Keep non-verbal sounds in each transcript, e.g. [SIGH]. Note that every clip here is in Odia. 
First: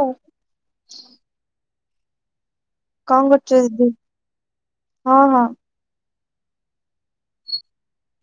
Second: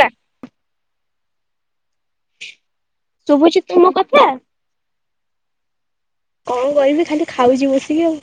ହେଲା ହଉ। କଣ କରୁଚ ଶୁଭୁଛି ତୁମ ଦିଦି? କଥା ହଁ ହଁ। କଣ କଇବି ଖାଲି ଖାଉଚି ବସିକି ଆଉ।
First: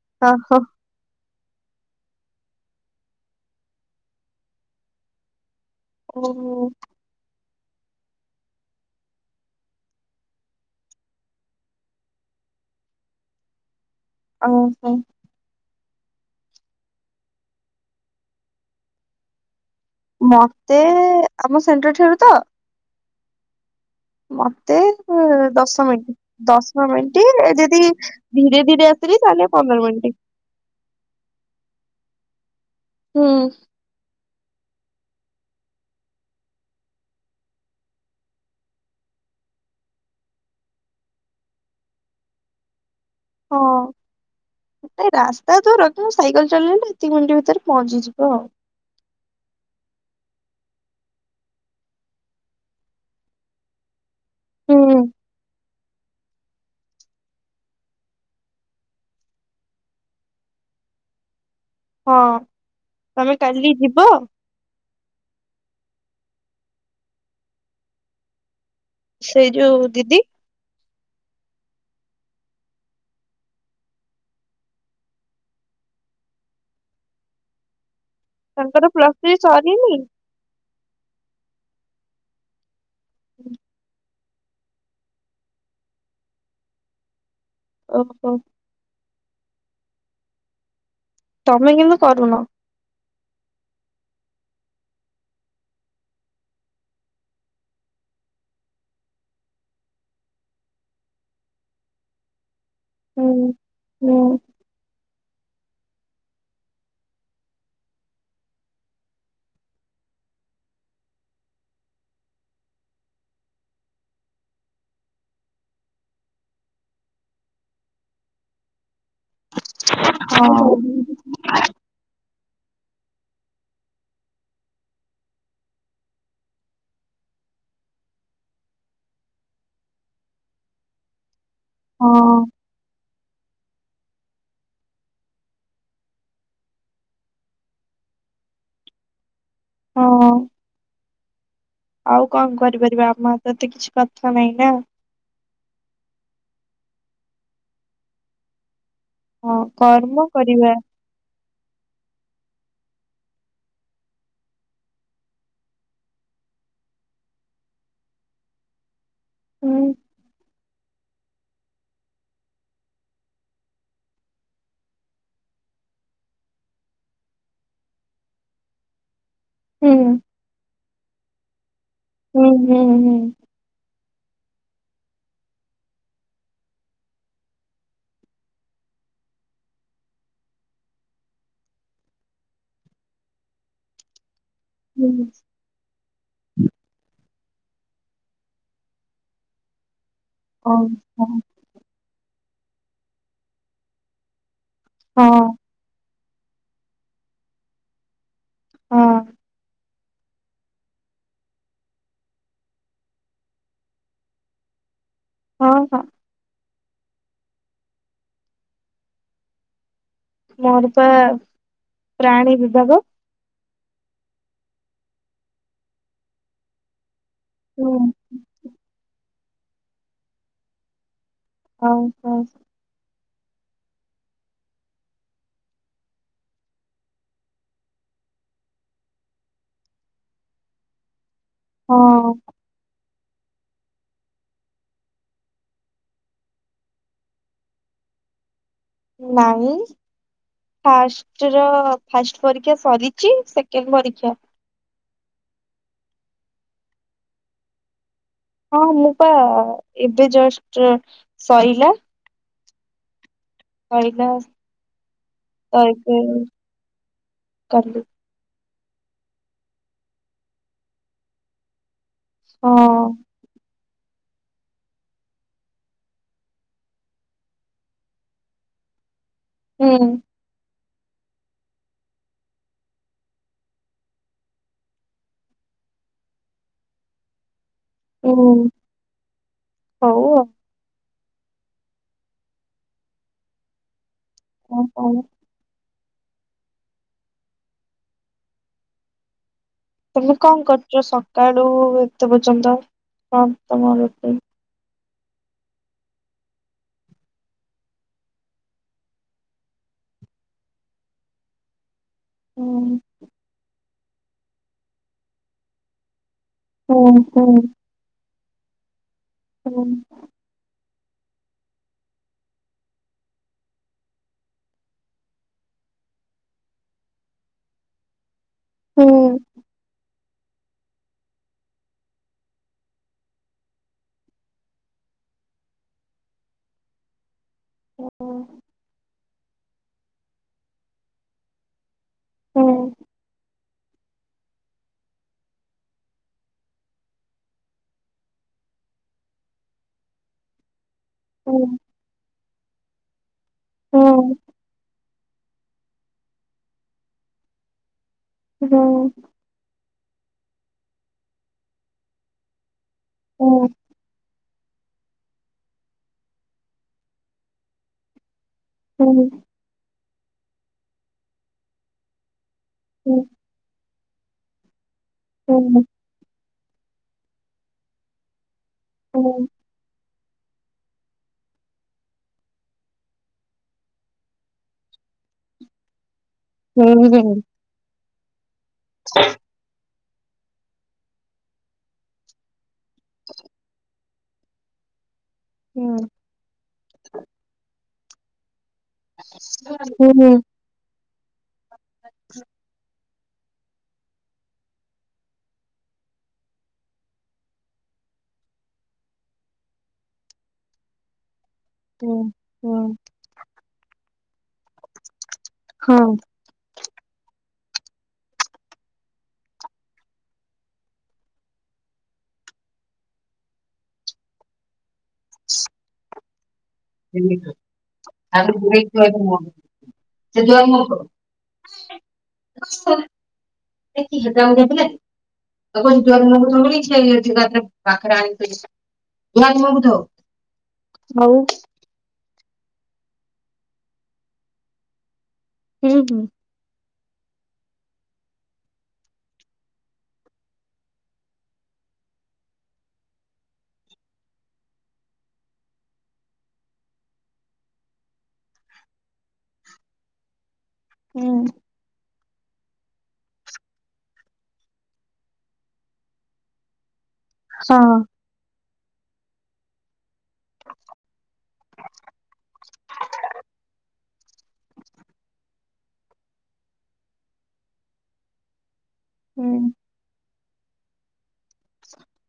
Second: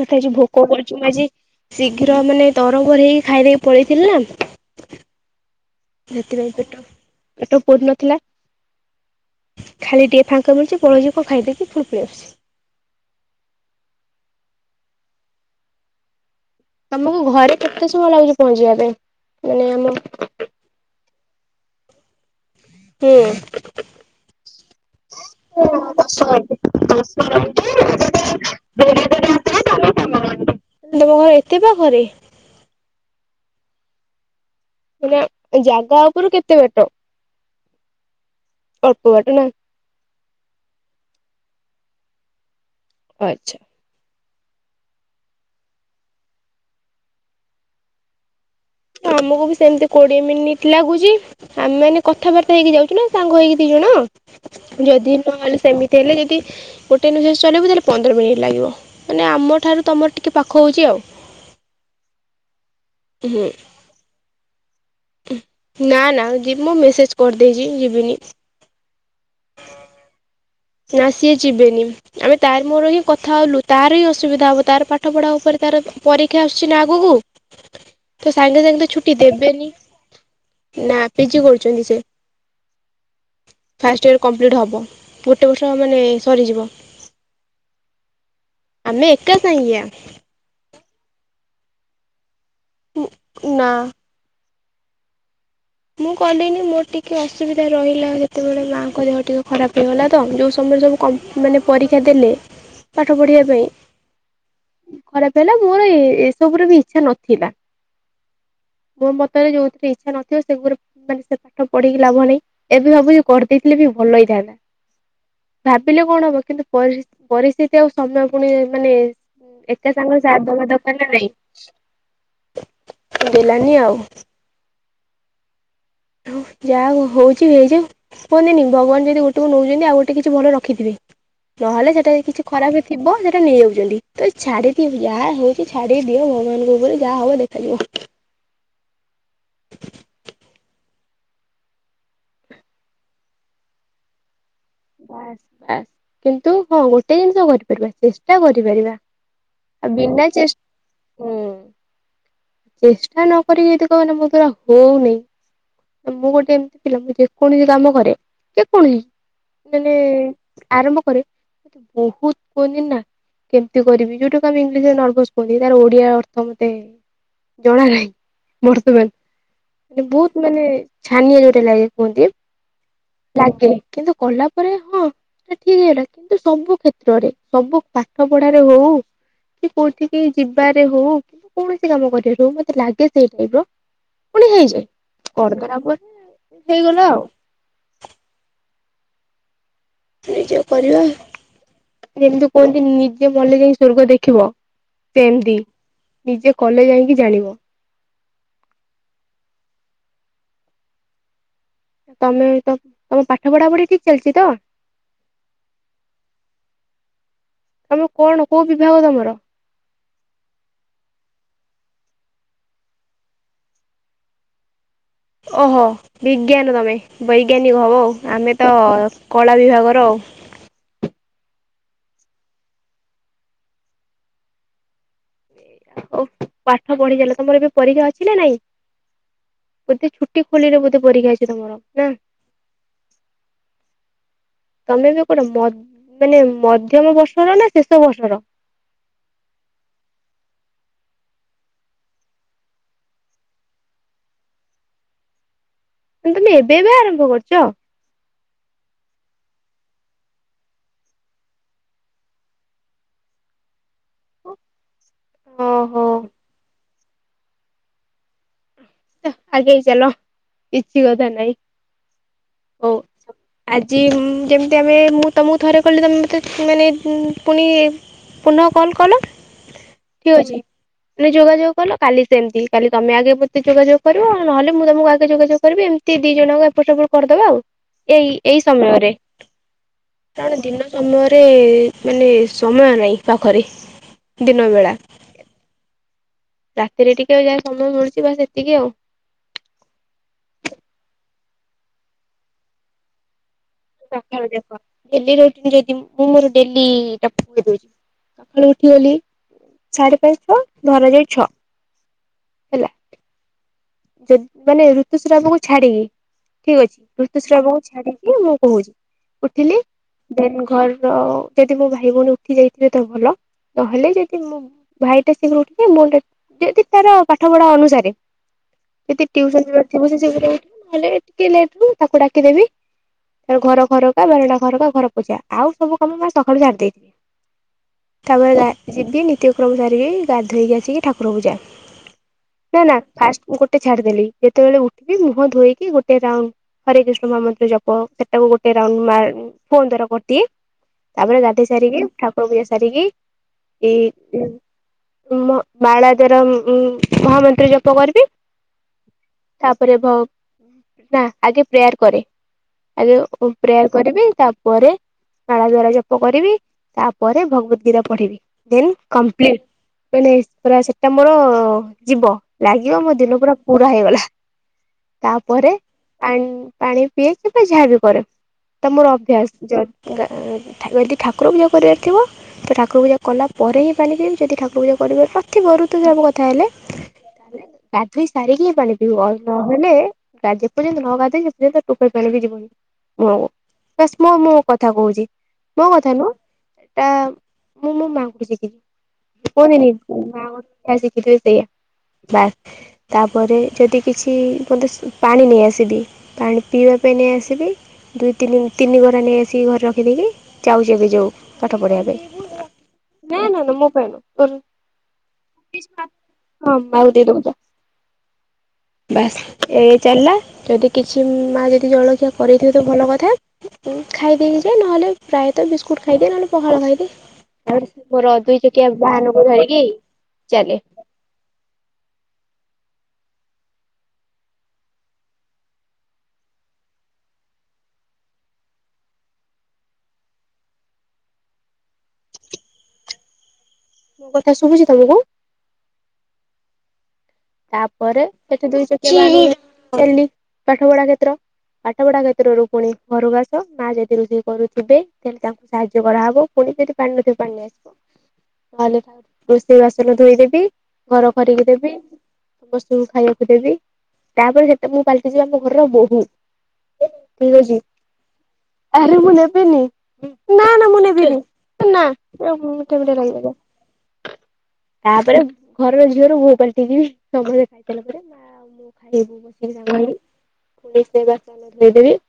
ମତେଆଜି ଓହୋ ଭୋକ କରୁଛି ମୁଁ ଆଜି ଶୀଘ୍ର ମାନେ ତରଭର ହେଇଖାଇ ଦେଇ ପଳେଇଥିଲି ନା। [INAUDIBLE] ସେଥିପାଇଁ ଓହୋ ପେଟ ପେଟ ପୁରି ନଥିଲା। ଖାଲି ଟିକେ ଫାଙ୍କା ମିଳୁଚି ପଳେଇଯିବ ଖାଇଦେକି ଫୁଣି ପଲେଇ ଆସୁଚି। ଅମକୁ କନ୍ ତମକୁ ଘରେ କେତେ ସମୟ ଲାଗୁଚି ପହଞ୍ଚିବା ପାଇଁ ମାନେ ଆମ ମତେ ଆମ ସେଣ୍ଟର ଠାରୁ ତ? ହୁଁ। ମତେ ଦଶ ମିଣ୍ଟ ଦଶ ମିଣ୍ଟ ତମ ଯଦି ଧୀରେ ଧୀରେ ଆସିଲେ ତାହେଲେ ପନ୍ଦର ମିିନିଟି। ତମ ଘର ଏତେ ପାଖରେ। ହୁଁ। ନା ଜାଗା ଉପରୁ କେତେ ବାଟ? ଅଳ୍ପ ବାଟ ନା? ଆଚ୍ଛା। ହଁ। ରାସ୍ତା ଦୂର ସାଇକେଲ ଚଳେଇଲେ ଦି ତିନି ମିଣ୍ଟ ଭିତରେ ପହଞ୍ଚିଯିବ। ଆମକୁ ବି ସେମିତି କୋଡିଏ ମିନିଟ୍ ଲାଗୁଚି ଆମେ ମାନେ କଥାବାର୍ତ୍ତା ହେଇକି ଯାଉଚୁ ନା ସାଙ୍ଗ ହେଇକି ଦି ଜଣ। ହୁଁ ଯଦି ନହେଲେ ସେମିତି ହେଲେ ସେଇଟି ଗୋଟେ ମିନିଟ ଚଲେଇବୁ ତାହେଲେ ପନ୍ଦର ମିନିଟ୍ ଲାଗିବ ମାନେ ଆମ ଠାରୁ ତମର ଟିକେ ପାଖ ହଉଚି ଆଉ। ହଁ ତମେ ହୁଁ କାଲି ଯିବ? ନା ନା ଯି- ମୁଁ ମେସେଜ୍ କରିଦେଇଚି ଯିବିନି। ସେଇ ଯୋଉ ଦିଦି? ନା ସିଏ ଯିବେନି। ଆମେ ତାର ମୋର ହିଁ କଥା ହଲୁ ତାର ହିଁ ଅସୁବିଧା ହବ ତାର ପାଠ ପଢା ଉପରେ ତାର ପରୀକ୍ଷା ଆସୁଛି ନା ଆଗକୁ। [INAUDIBLE] ତ ସାଙ୍ଗେ ସାଙ୍ଗେ ତ ତାଙ୍କର ଛୁଟି ପ୍ଲସ୍ ଥ୍ରୀ ଦେବେ ନି। ସରିନି ନା ପିଜି କରୁଛନ୍ତି ସେ ଫାଷ୍ଟ ଇୟର୍ କମ୍ପ୍ଲିଟ୍ ହେବ। ଗୋଟେ ବର୍ଷ ମାନେ ସରିଯିବ। ଓହୋ। ଆମେ ଏକା ସାଙ୍ଗିଆ। ତମେ କିନ୍ତୁ କରୁନ। ନା। ମୁଁ କଲିନି ମୋର ଟିକେ ଅସୁବିଧା ରହିଲା ଯେତେବେଳେ ମାଆଙ୍କ ଦେହ ଟିକେ ଖରାପ ହେଇଗଲା ତ ଯୋଉ ସମୟରେ ସବୁ କ ମାନେ ପରୀକ୍ଷା ଦେଲେ [INAUDIBLE] ପାଠ ପଢିବା ପାଇଁ ହୁଁ ଖରାପେ ହେଲା ମୋର ଏ ଏସବୁରେ ବି ଇଛା ନଥିଲା। ମୋ ମତରେ ଯୋଉଥିରେ ଇଛା ନ ସେ [UNINTELLIGIBLE] ମାନେ ସେ ପାଠ ପଢେଇକି ଲାଭ ନାହିଁ ଏବେ ଭାବୁଛି କରିଦେଇଥିଲେ ବି ଭଲ ହେଇଥାନ୍ତା। ଭାବିଲେ କଣ ହବ କିନ୍ତୁ ପରି ପରିସ୍ଥିତି ଆଉ ସମୟ ପୁଣି ମାନେ ଏକା ସାଙ୍ଗରେ ସାର୍ ଦବା ହଁ ଦରକାର ନା ନାଇଁ ଦେଲାନି ଆଉ। ଯା ହଉଛି ହେଇଯାଉ। କୁହନ୍ତିନି ଭଗବାନ ଯଦି ଗୋଟେକୁ ନଉଚନ୍ତି ଆଉ ଗୋଟେ କିଛି ଭଲ ରଖିଥିବେ। ନହେଲେ ସେଟାରେ ହଁ। କିଛି ଖରାପ ଥିବ ସେ ଟା ନେଇ ଯାଉଚନ୍ତି ତ ଛାଡି [UNINTELLIGIBLE] ଯାହା ହଉଛି ଛାଡି ଦିଅ ଭଗବାନଙ୍କ ଉପରେ ଯାହା ହବ ଦେଖାଯିବ। ହଁ। ଆଉ କଣ କରିପାରିବା ଆମର ତ ଏତେ କିଛି କଥା ନାହିଁ ନା। ବାସ୍ ବାସ୍ କିନ୍ତୁ ହଁ ଗୋଟେ ଜିନିଷ କରିପାରିବା ଚେଷ୍ଟା କରିପାରିବା। ହଁ ଆ କର୍ମ ବିନା ଚେସ୍ କରିବା ହୁଁ। ଚେଷ୍ଟା ନ କରିକି ଯଦି କହିବ ନା ମୋ ଦ୍ୱାରା ହଉନି। ମୁଁ ଗୋଟେ ଏମିତି ପିଲା ମୁଁ ଯେକୌଣସି କାମ କରେ ଯେକୌଣସି ହୁଁ ମାନେ ଆରମ୍ଭ କରେ ବହୁତ୍ କୁହନ୍ତି ନା କେମିତି କରିବି ଯଉଟାକୁ ଆମେ ଇଂଲିଶରେ ନର୍ଭସ୍ କୁହନ୍ତି ତାର ଓଡିଆ ଅର୍ଥ ମୋତେ ଜଣା ନାହିଁ ହୁଁ ବର୍ତ୍ତମାନେ ବହୁତ ମାନେ ଛାନିଆ ଯଉଟାରେ ଲାଗେ କୁହନ୍ତି। ହୁଁ ହୁଁ ହୁଁ। ଲାଗେ କିନ୍ତୁ କଲା ପରେ ହଁ। ଆ ଠିକ୍ ଏଟା [UNINTELLIGIBLE] ସବୁ କ୍ଷେତ୍ରରେ ସବୁ ପାଠ ପଢାରେ ହଉ କି କୋଉଠିକି ଯିବାରେ ହଉ କୌଣସି କାମ କରିବାରେ ହଉ ମତେ ଲାଗେ ସେଇ ଟାଇପ ର। ପୁଣି ହେଇଯାଏ। ହୁଁ। କରିଦେଲା ପର ହେଇଗଲା ଆଉ। ନିଜେ ଓହୋ କରିବା ହଁ ଯେମିତି କୁହନ୍ତି ନିଜେ ମଲେ ଯାଇ ସ୍ୱର୍ଗ ଦେଖିବ। ହଁ ସେମତି ନିଜେ କଲେ ଯାଇଁକି ଜାଣିବ। ହଁ। ତମେ ତ ତମ ପାଠ ପଢା ପଢି ଠିକ୍ ଚାଲିଚି ତ। ହଁ ହଁ। ଆମ କଣ କୋଉ ବିଭାଗ ତମର? ମୋର ପା ପ୍ରାଣୀ ବିଭାଗ। ଓହୋ, ବିଜ୍ଞାନ ତମେ ବୈଜ୍ଞାନିକ ହୁଁ ହବ ଆଉ। ଆମେ ତ କଳା ବିଭାଗର। ହଉ, ହଉ। ଓ, ପାଠ ପଢ଼ି ଚାଲ, ତମର ଏଵେ ପରୀକ୍ଷା ଅଛି ନା ନାଇଁ? ବୋଧେ ଛୁଟି ଖୋଲିଲେ ବୋଧେ ପରୀକ୍ଷା ଅଛି ତମର ନା? ହଁ। ତମେ ଏବେ କୋଠେ, ମାନେ ମଧ୍ୟମ ବର୍ଷର ନା ଶେଷ ବର୍ଷର? ନାଇଁ। ଫାଷ୍ଟ ର-ଅ ଫାଷ୍ଟ ପରୀକ୍ଷା ସରିଛି, ସେକେଣ୍ଡ ପରୀକ୍ଷା। ତମେ ଏବେ ଏବେ ଆରମ୍ଭ କରିଛ। ହଁ, ମୁଁ ପା ଏବେ ଜଷ୍ଟ ସଇଲା। କହିିଲ ଓହୋ ତାହିକ କଲି। ହେ, ଆଗେଇ ଚାଲ, କିଛି କଥା ନାଇଁ। ହଉ। ହଁ-ଅ-ଅ। ଆଜି ଯେମିତି ଆମେ, ମୁଁ ତମକୁ ଥରେ କଲି, ତମେ ମତେ, ମାନେ ପୁଣି ପୁନଃ କଲ୍ କଲ। ହୁଁ। ଠିକ୍ ଅଛି, ତମେ ଯୋଗାଯୋଗ କଲ, କାଲି ସେମିତି, କାଲି ତମେ ଆଗେ ତେ ଯୋଗାଯୋଗ କରିବ, ନହେଲେ ମୁଁ ତମକୁ ଆଗେ ଯୋଗାଯୋଗ କରିବି। ଏମିତି ଦି ଜଣ ଏପଟ ସେପଟ କରିଦେବା ଆଉ। ଏଇ ହୁଁ ଏଇ ସମୟରେ। ହଉ ସମୟରେ, ମାନେ ସମୟ ନାହିଁ ପାଖରେ, ଆଉ ଦିନବେଳା। କଣ ରାତିରେ ଟିକେ ଯାହା ସମୟ ମିଳୁଛି ବାସ୍‌ ସେତିକି ଆଉ। ତମେ କଣ କରୁଛ, ସକାଳୁ ଏତେ ପର୍ଯ୍ୟନ୍ତ? [UNINTELLIGIBLE] ସଖାଳୁ ଦେଖ, ଡେଲି ଯାଉଥିବି ଯଦି, ମୁଁ ମୋର ଡେଲି ଚପଲ ଧୋଉଛି। ସକାଳୁ ଉଠିଗଲି ସାଢେ ପାଞ୍ଚଟା ନହେଲେ ଯାଇଛଅ ହେଲା ହଉ ଯଦିମାନେ ଋତୁସ୍ରାବ କୁ ଛାଡ଼ିକି, ଠିକ୍ ଅଛି, ହୁଁ ହୁଁ ଋତୁସ୍ରାବ କୁ ଛାଡ଼ିକି ମୁଁ କହୁଛି। ଉଠିଲି। ହୁଁ ଦେନ୍‌ ଘର ଯଦି ମୋ ଭାଇ ଭଉଣୀ ଉଠି ଯାଇଥିବେ ତ ଭଲ, ନହେଲେ ଯଦି ମୁଁ ଭାଇଟା ଶୀଘ୍ର ଉଠେ, ମୋ ଯଦି ତାର ପାଠ ପଢ଼ା ଅନୁସାରେ ହୁଁ ଯଦି ଟିଉସନ ଯିବାର ଥିବ ସେ ଶୀଘ୍ର ଉଠେ, ନହେଲେ ଟିକେ ଲେଟ୍ ରେ ତାକୁ ଡାକିଦେବି। ଘର ଘରକା, ବାରଣ୍ଡାଘରକା, ଘର ପୋଛା ଆଉ ସବୁ କାମ ମା ସକାଳୁ ସାରିଦିଏ। ତାପରେ ଗା ଯିବି ନିତ୍ୟ କ୍ରମସାରିକି ଗାଧୋଇକି ଆସିକି, ଠାକୁର ପୂଜା। ନା, ହୁଁ ନା, ଫାଷ୍ଟ ମୁଁ ଗୋଟେ ଛାଡ଼ିଦେଲିି, ଯେତେବେଳେ ଉଠି ମୁହଁ ଧୋଇକି, ଗୋଟେ ରାଉଣ୍ଡ ହରେ କୃଷ୍ଣ ମହା ମନ୍ତ୍ରଜପ ହେଟାକୁଗୋଟେ ରାଉଣ୍ଡ ମାରି ଫୋନ ଦ୍ଵାରା ବଟି ତାପରେ ହୁଁ ହୁଁ ଗାଧୋଇ ସାରିକି, ଠାକୁର ପୂଜା ସାରିକି, ଏଇ ଉ ଉମ ମାଳା ଦ୍ଵାର ମହାମନ୍ତ୍ର ଜପ କରିବି। ହୁଁ। ତାପରେ ଭୋ ନା, ଆଗେ ପ୍ରେୟାର କରେ ଆଗେ ପ୍ରେୟାର କରିବି, ତାପରେ ମାଳା ଦ୍ଵାରାଜପ କରିବି, ତାପରେ ଭଗବଦ୍ ଗୀତା ପଢିବି। ଦେନ୍‌ ହୁଁ ହୁଁ କମ୍ପପ୍ଳିଟ୍। ସେଟା ମୋର ଯିବ ଲାଗିବ, ମୋ ଦିନ ପୁରା ପୁରା ହେଇଗଲା। ହୁଁ ତାପରେ ହୁଁ ପାଣି ପାଣି ପିଏ କିମ୍ବା ଯାହା ବି କରେ, ତ ମୋର ଅଭ୍ୟାସ। ଯଦି ଯଦି ଠାକୁର ପୂଜା କରିବାର ଥିବ ତଠାକୁର ପୂଜା କଲା ପରେ ହିଁପାଣି ପିଇବି, ଯଦି ଠାକୁରପୂଜା କରିବାର ନଥିବ, ଋତୁସ୍ରାବ କଥା ହେଲେ ହୁଁ, ହୁଁ। ଗାଧୋଇ ସାରିକି ପାଣି ପିବ ନହଲେ ଯେପର୍ଯ୍ୟନ୍ତ ନ ଗାଧେଇଛୁ ପର୍ଯ୍ୟନ୍ତ ଟେପେପାଣି ବି ଯିବନି। ମୁଁ ମୁଁ ଭିଷ୍ମ ମୋ କଥା କହୁଛି ହଁ ମୋ କଥା ନୁହଁ। ତା ମୁଁ ମୋ ମାଆଙ୍କଠୁ ଶିଖିଛି କହିବିନି ଯାହା ଶିଖିଥିଲୁସେଆ ବାସ୍ ତାପରେ ଯଦି କିଛି ମୋତେ ପାଣି ନେଇଆସିଲି ପାଣି ପିଇବା ପାଇଁ ନେଇଆସିବି ଦି ତିନି ତିନିଗରା ନେଇ ଆସିକି ଘରେ ରଖିଦେବି ଯାଉଯେବେ ଯାଉ ପାଠ ପଢିଆ ପାଇଁ ନା ନା ନା ମୋ ପାଇଁ ନୁହଁ ମା କୁ ଦେଇଦେବୁ ଯା ବାସ୍ ଏ ଚାଲିଲା ଯଦି କିଛି ମା ଯଦି ଜଳଖିଆ କରିଥିବେ ତ ଭଲ କଥା ଖାଇ ଦେଇକି ଯାଏ ନହେଲେ ପ୍ରାୟତଃ ବିସ୍କୁଟ୍ ଖାଇଦିଏ ନହେଲେ ପଖାଳ ଖାଇଦିଏ ହୁଁ। ହୁଁ ଆଉ ତେ ରବି ଚୁଟିଆ ବାହାନକୁଧରିକି ଚାଲେ [UNINTELLIGIBLE] [UNINTELLIGIBLE] [UNINTELLIGIBLE] ଆଉ ମୋ କଥା ଶୁଭୁଛି ତମକୁ? ହୁଁ ହୁଁ। ତାପରେ ସେଠି ଦୁଇ ଚକିଆ [UNINTELLIGIBLE] ପାଠ ପଢା କ୍ଷେତ୍ର ପାଠ ପଢ଼ା କ୍ଷେତ୍ରରୁ ପୁଣି ଘରକୁ ଆସ ମା ଯଦି ରୋଷେଇ କରୁଥିବେ ତାହେଲେ ତାଙ୍କୁ ସାହାଯ୍ୟ କରାହେବ ସେଠି ପାଣି ନ ଥିବ ପାଣି ନେଇ ଆସ ତାହଲେ ରୋଷେଇ ବାସନ ଧୋଇଦେବି ଘର କରିକି ଦେବି ସମସ୍ତଙ୍କୁ ଖାଇବାକୁ ଦେବି ତାପରେ ସେତ ମୁଁ ପାଲଟି ଯିବି ଆମ ଘରର ବୋହୂ ଠିକ ଅଛି ଆରେ ମୁଁ ନେବିନି ନା ନା ମୁଁ ନେବିିନି ନା ମିଠା ମିଠା ଲାଗିବ ଯା ତାପରେ ଘରର ଝିଅରୁ ବୋହୁ ପାଲଟି ଯିବି। ସଭିଏଁ ଖାଇସାରିଲା ପରେ ମା ମୁଁ ଖାଇବୁ ହଁ ହୁଁ ବସିକି ସାଙ୍ଗ ହେଇକି ପୁଣି ସେ ବାସନ ଧୋଇଦେବି।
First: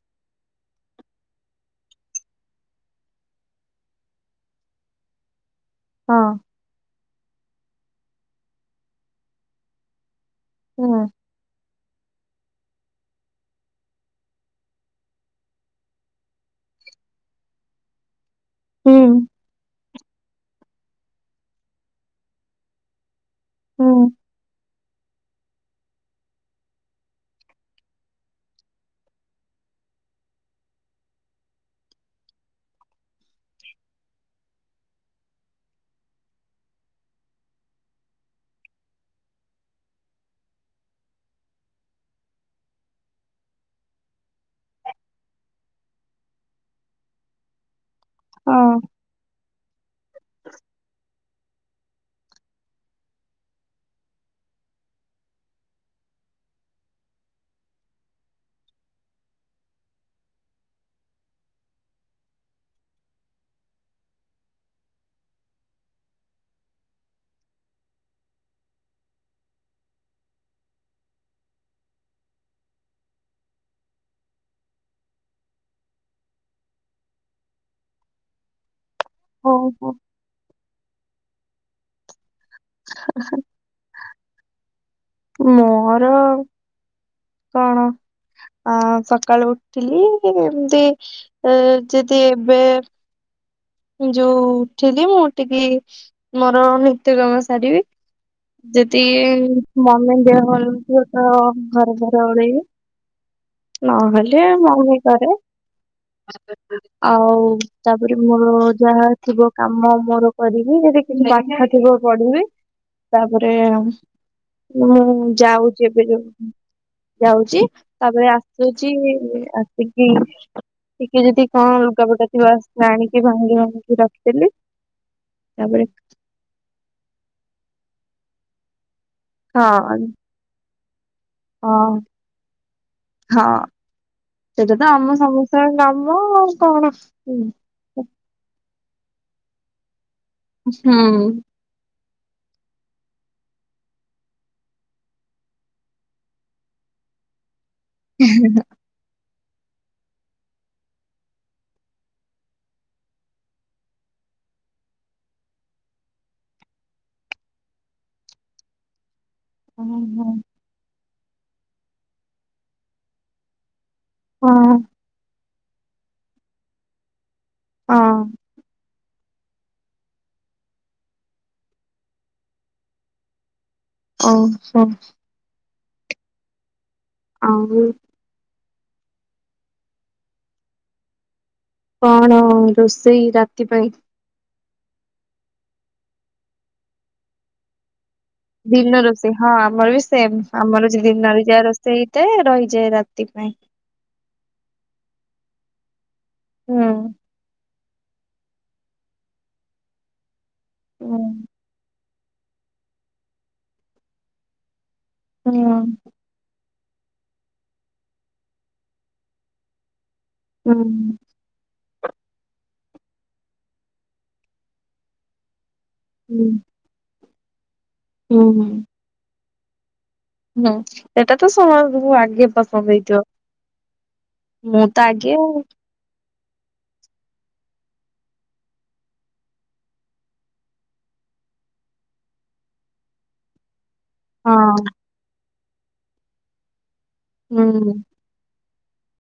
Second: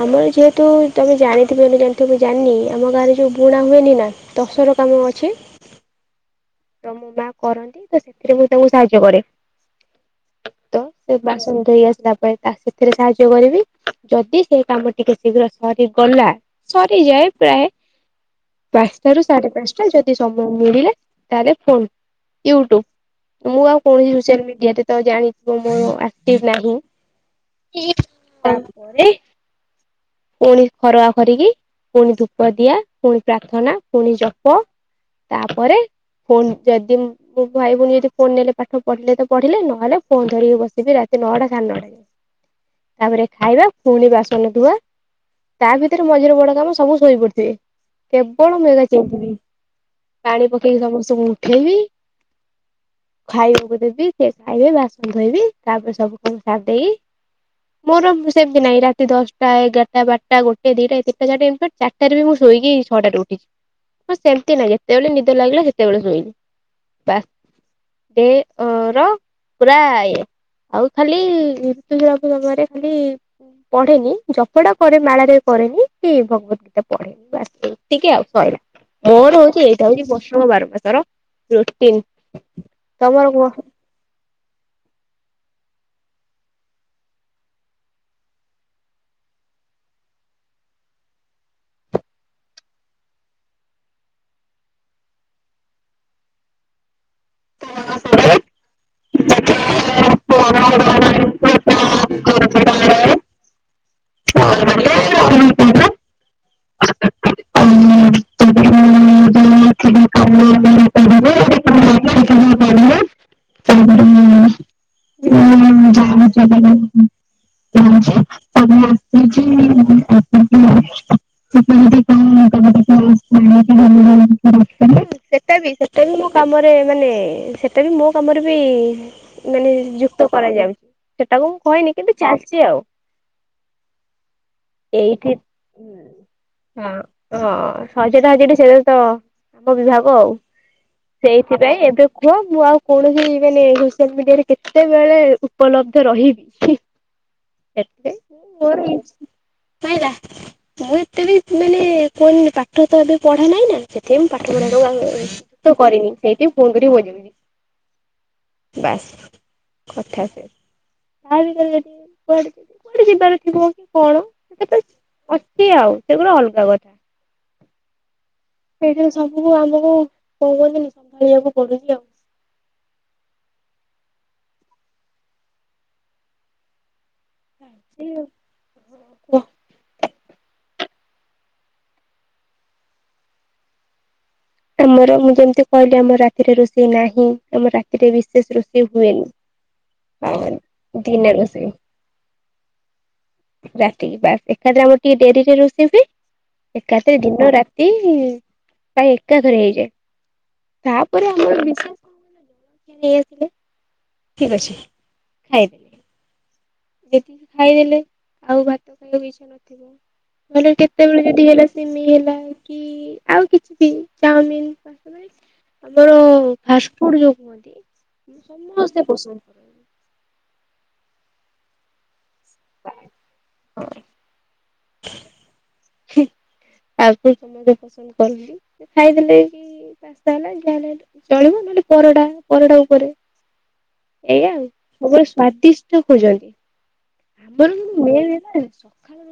ଆମର ଯେହେତୁ ତମ ଜାଣିଥିବେ ନ ଜାଣିଥିବ ମୁଁ ଜାଣିନି ଆମ ଗାଁରେ ଯୋଉ ବୁଣା ହୁଏନି ନା ଟସର କାମ ଅଛି? ହଁ। ତ ମୋ ମା କରନ୍ତି ତ ସେଥିରେ ମୁଁ ତାଙ୍କୁ ସାହାଯ୍ୟ କରେ। ତ ହୁଁ। ସେ ବାସନ ଧୋଇଆସିଲା ପରେ ତା ସେଥିରେ ସାହାଯ୍ୟ କରିବି ଯଦି ସେ କାମଟିକେ ଶୀଘ୍ର ସରିଗଲା ସରିଯାଏ ପ୍ରାୟ ହୁଁ ପାଞ୍ଚଟାରୁ ସାଢେ ପାଞ୍ଚଟା ଯଦି ସମୟ ମିଳିଲା ତାହେଲେ ଫୋନ ୟୁଟ୍ୟୁବ ମୁଁ ଆଉ ହୁଁ କୌଣସି ସୋସିଆଲ ମିଡିଆରେ ତ ଜାଣି ମୁଁ ଆକ୍ଟିଭ ନାହିଁ, [UNINTELLIGIBLE] ପରେ ପୁଣି ଖରଆ ଖରିକି ପୁଣି ଧୂପ ଦିଆ ପୁଣି ପ୍ରାର୍ଥନା ପୁଣି ଜପ ତାପରେ ଫୋନ ଯଦି ମୋ ଭାଇ ଭଉଣୀ ଯଦି ଫୋନ ନେଲେ ପାଠ ପଢିଲେ ତ ପଢିଲେ ନହେଲେ ଫୋନ ଧରିକି ବସିବି ରାତି ନଅଟା ସାଢେ ନଅଟା ତାପରେ ଖାଇବା ପୁଣି ବାସନ ଧୁଆ ତା ଭିତରେ ମଝିରେ ବଡ କାମ ସବୁ ଶୋଇ ପଡିଥିବେ କେବଳ ହଁ ମୁଁ ଏକା ଚେଇଁଥିବି ପାଣି ପକେଇକି ସମସ୍ତଙ୍କୁ ଉଠେଇବି ଖାଇବାକୁ ଦେବି ସେ ଖାଇବେ ବାସନ ଧୋଇବି ତାପରେ ସବୁ କାମ ସାରିଦେଇ ମୋର ସେମିତି ନାହିଁ ରାତି ଦଶ ଟା ଏଗାରଟ ବାରଟା ଗୋଟେ ଦିଟା ତିନଟା ଚାରିଟାରେ ବି ମୁଁ ଶୋଇକି ଛଅଟାରେ ଉଠିଛି। ହଁ ସେମତି ନାଗେ ଯେତେଳେ ନିଦ ଲାଗିଲା ସେତେବେଳେ ଶୋଇନି ତା ଏଓର ପୁରାଏ। ଆଉ ଖାଲି ଋତୁସ୍ରାବ ସମୟରେ ଖାଲି ପଢେନି। ଜପଟା କରେ ମାଳାରେ କରେନି କି ଭଗବତ ଗୀତା ପଢେନି ବାସେ ଏତିକି ଆଉ ସଇଲା। ମୋର ହଉଛି ହଉ ଏଇଟା ହଉ। ହଉଛି ବର୍ଷକ ବାର ମାସର ରୁଟିନ୍। ତମର କୁହ? ମୋର କଣ। ଅ ସକାଳୁ ଉଠିଲି ଏମତି ଯେଦି ଏବେ ଯୋଉ ଉଠିଲି ଉଠିକି ମୋର ନିତ୍ୟ କାମ ସାରିବି। ଆଉ ପଢାରେ? ଯେଦି ମମି ଦେହ ଭଲ ନଥିବ ତ ଘର ଦ୍ୱାର ଓଳେଇବି। ନହେଲେ ମମି କରେ। ଆଉ ତାପରେ ସେଟା ମୋର ଯାହା ଥିବ କାମ ମୋର କରିବି ଯଦି ଯେଦି ପାଠ ଥିବ ପଢିବି ତାପରେ ଆଉ ମୁଁ ଯାଉଚି ଏବେ ଯୋଉ ଯାଉଚି। ତାପରେ ଆସୁଛି ଆସିକି ଟିକେ ଯଦି କଣ ଲୁଗାପଟା ଥିବ ଆସିଲା ଆଣିକି ଭାଙ୍ଗି ଭାଙ୍ଗି ରଖିଦେଲି। ହୁଁ ସେଟା ବି ତାପରେ ସେଟେ। ମୋ କାମରେ ମାନେ ସେଟା ବି ମୋ କାମରେ ବି ମାନେ ହଁ ଯୁକ୍ତ କରାଯାଉ। ସେଟାକୁ ମୁଁ କହିନି ହଁ କିନ୍ତୁ ଚାଲିଚି ଆଉ। ହଁ। ସେଇଟା ତ ଆମ ଏଇଠି ସମସ୍ତଙ୍କର କାମ ଆଉ କଣ। ହଚଟା ଅଛିଏଠି ସେଇଟା ତ ଆମ ବିଭାଗ ଆଉ। ହୁଁ। ସେଥିପାଇଁ ଏବେ କୁହ ମୁଁ ଆଉ କୌଣସି ମାନେ ସୋସିଆଲ ମିଡିଆରେ କେତେବେଳେ ଉପଲବ୍ଧ ରହିବି। ହୁଁ କେ କେ। ଏଁ ହେଁ ଲ। ଏଇ ନାଁ ଇଁ ଲା। ମୁଁ ଏତେ ବି ମାନେ କୁହନି ପାଠ ତ ଏବେ ପଢା ନାହିଁ ନା ସେଥିାଇ ମୁଁ ପାଠ ପଢାଟାକୁ ଆଉ ଏବେ ଗୁରୁତ୍ୱ କରନି ସେଇଥିପାଇଁ ଫୋନ୍ କରି ବହିଦେମିନେହିଁ ବାସ୍। ହଁ କଥା ସେ ଖାଲିଟାରେ ଯଦି କୁଆଡେ କୁଆଡେ ଯିବାରେ ଥିବ। କଣ ସେଟା ହଁ ତ ଅଛି ଆଉ ସେଗୁଡା ଅଲଗା କଥା। ହଁ। ସେଇଠାରୁ ସବୁକୁ ଆମକୁ କଣ କହୁଛନ୍ତି ସମ୍ଭାଳିବାକୁ ପଡୁଛି ଆଉ। ଓ ମୋ। ଆରୁ। [INAUDIBLE] [INAUDIBLE] କଣ ରୋଷେଇ ରାତି ପାଇଁ? ତମର ମୁଁ ଯେମିତି କହିଲି ଆମର ରାତିରେ ରୋଷେଇ ନାହିଁ। ତମର ରା ଏଠି ବିଶେଷରୁ ଦିନ ରୋଷେଇ ହଁ ଆମର ବି ସେମେ ଆମର ଯେ ଦିନରେ ଯାହା ରୋଷେଇ ହେଇଥାଏ ରହିଯାଏ ରାତି ପାଇଁ ରାତକି ବାସେ। ଏକାଥରେ ଆମର ଟିକେ ଡେରିରେ ରୋଷେଇ ହୁଏ ହୁଁ ଏକାଥରେ ଦିନ ରାତି ପାଇଁ। ଏକା ଥରେ ହେଇଯାଏ ହୁଁ ତାପରେ ଆମର ଡିସା କେସେରେ। ଠିକ୍ ଅଛି। ହୁଁ। ଖାଇଦେଲେ ଯେତିକି ଖାଇଦେଲେ, ଆଉ ଭାତ ଖାଇବା କିଛ ନଥିବ ନହେଲେ ହୁଁ କେତେବେଳେ [UNINTELLIGIBLE] ହେଲା, ସିମେଇ ହେଲା କି ଆଉ କିଛି ବି ଚାଓମିନ୍ [INAUDIBLE] ଆମର। ହୁଁ। ଫାଷ୍ଟଫୁଡ୍ ଯୋଉ କୁହନ୍ତି, ମୁଁ ହୁଁ। ସମସ୍ତେ ପସନ୍ଦ କ ହୁଁ, ସେଟା ତ ସମୟ ପୁବୁ ଆଗେ ପସନ୍ଦ ହେଇଥିବ। ମୁଁ ତ ଆଗେ ଆଉ। [INAUDIBLE] ପସନ୍ଦ କରଲି ଖାଇଦେଲି-ଇ [UNINTELLIGIBLE] ହେଲା ଯାହା ହେଲେ ଚଳିବ, ନହେଲେ ପରଟା, ପରଟା ଉପରେ ଏୟା ଆଉ, ହଁ। ସବୁବେଳେ ସ୍ଵାଦିଷ୍ଟ ଖୋଜନ୍ତି। ହୁଁ। ଆମର ମେନ୍ ହେଲା ସକାଳ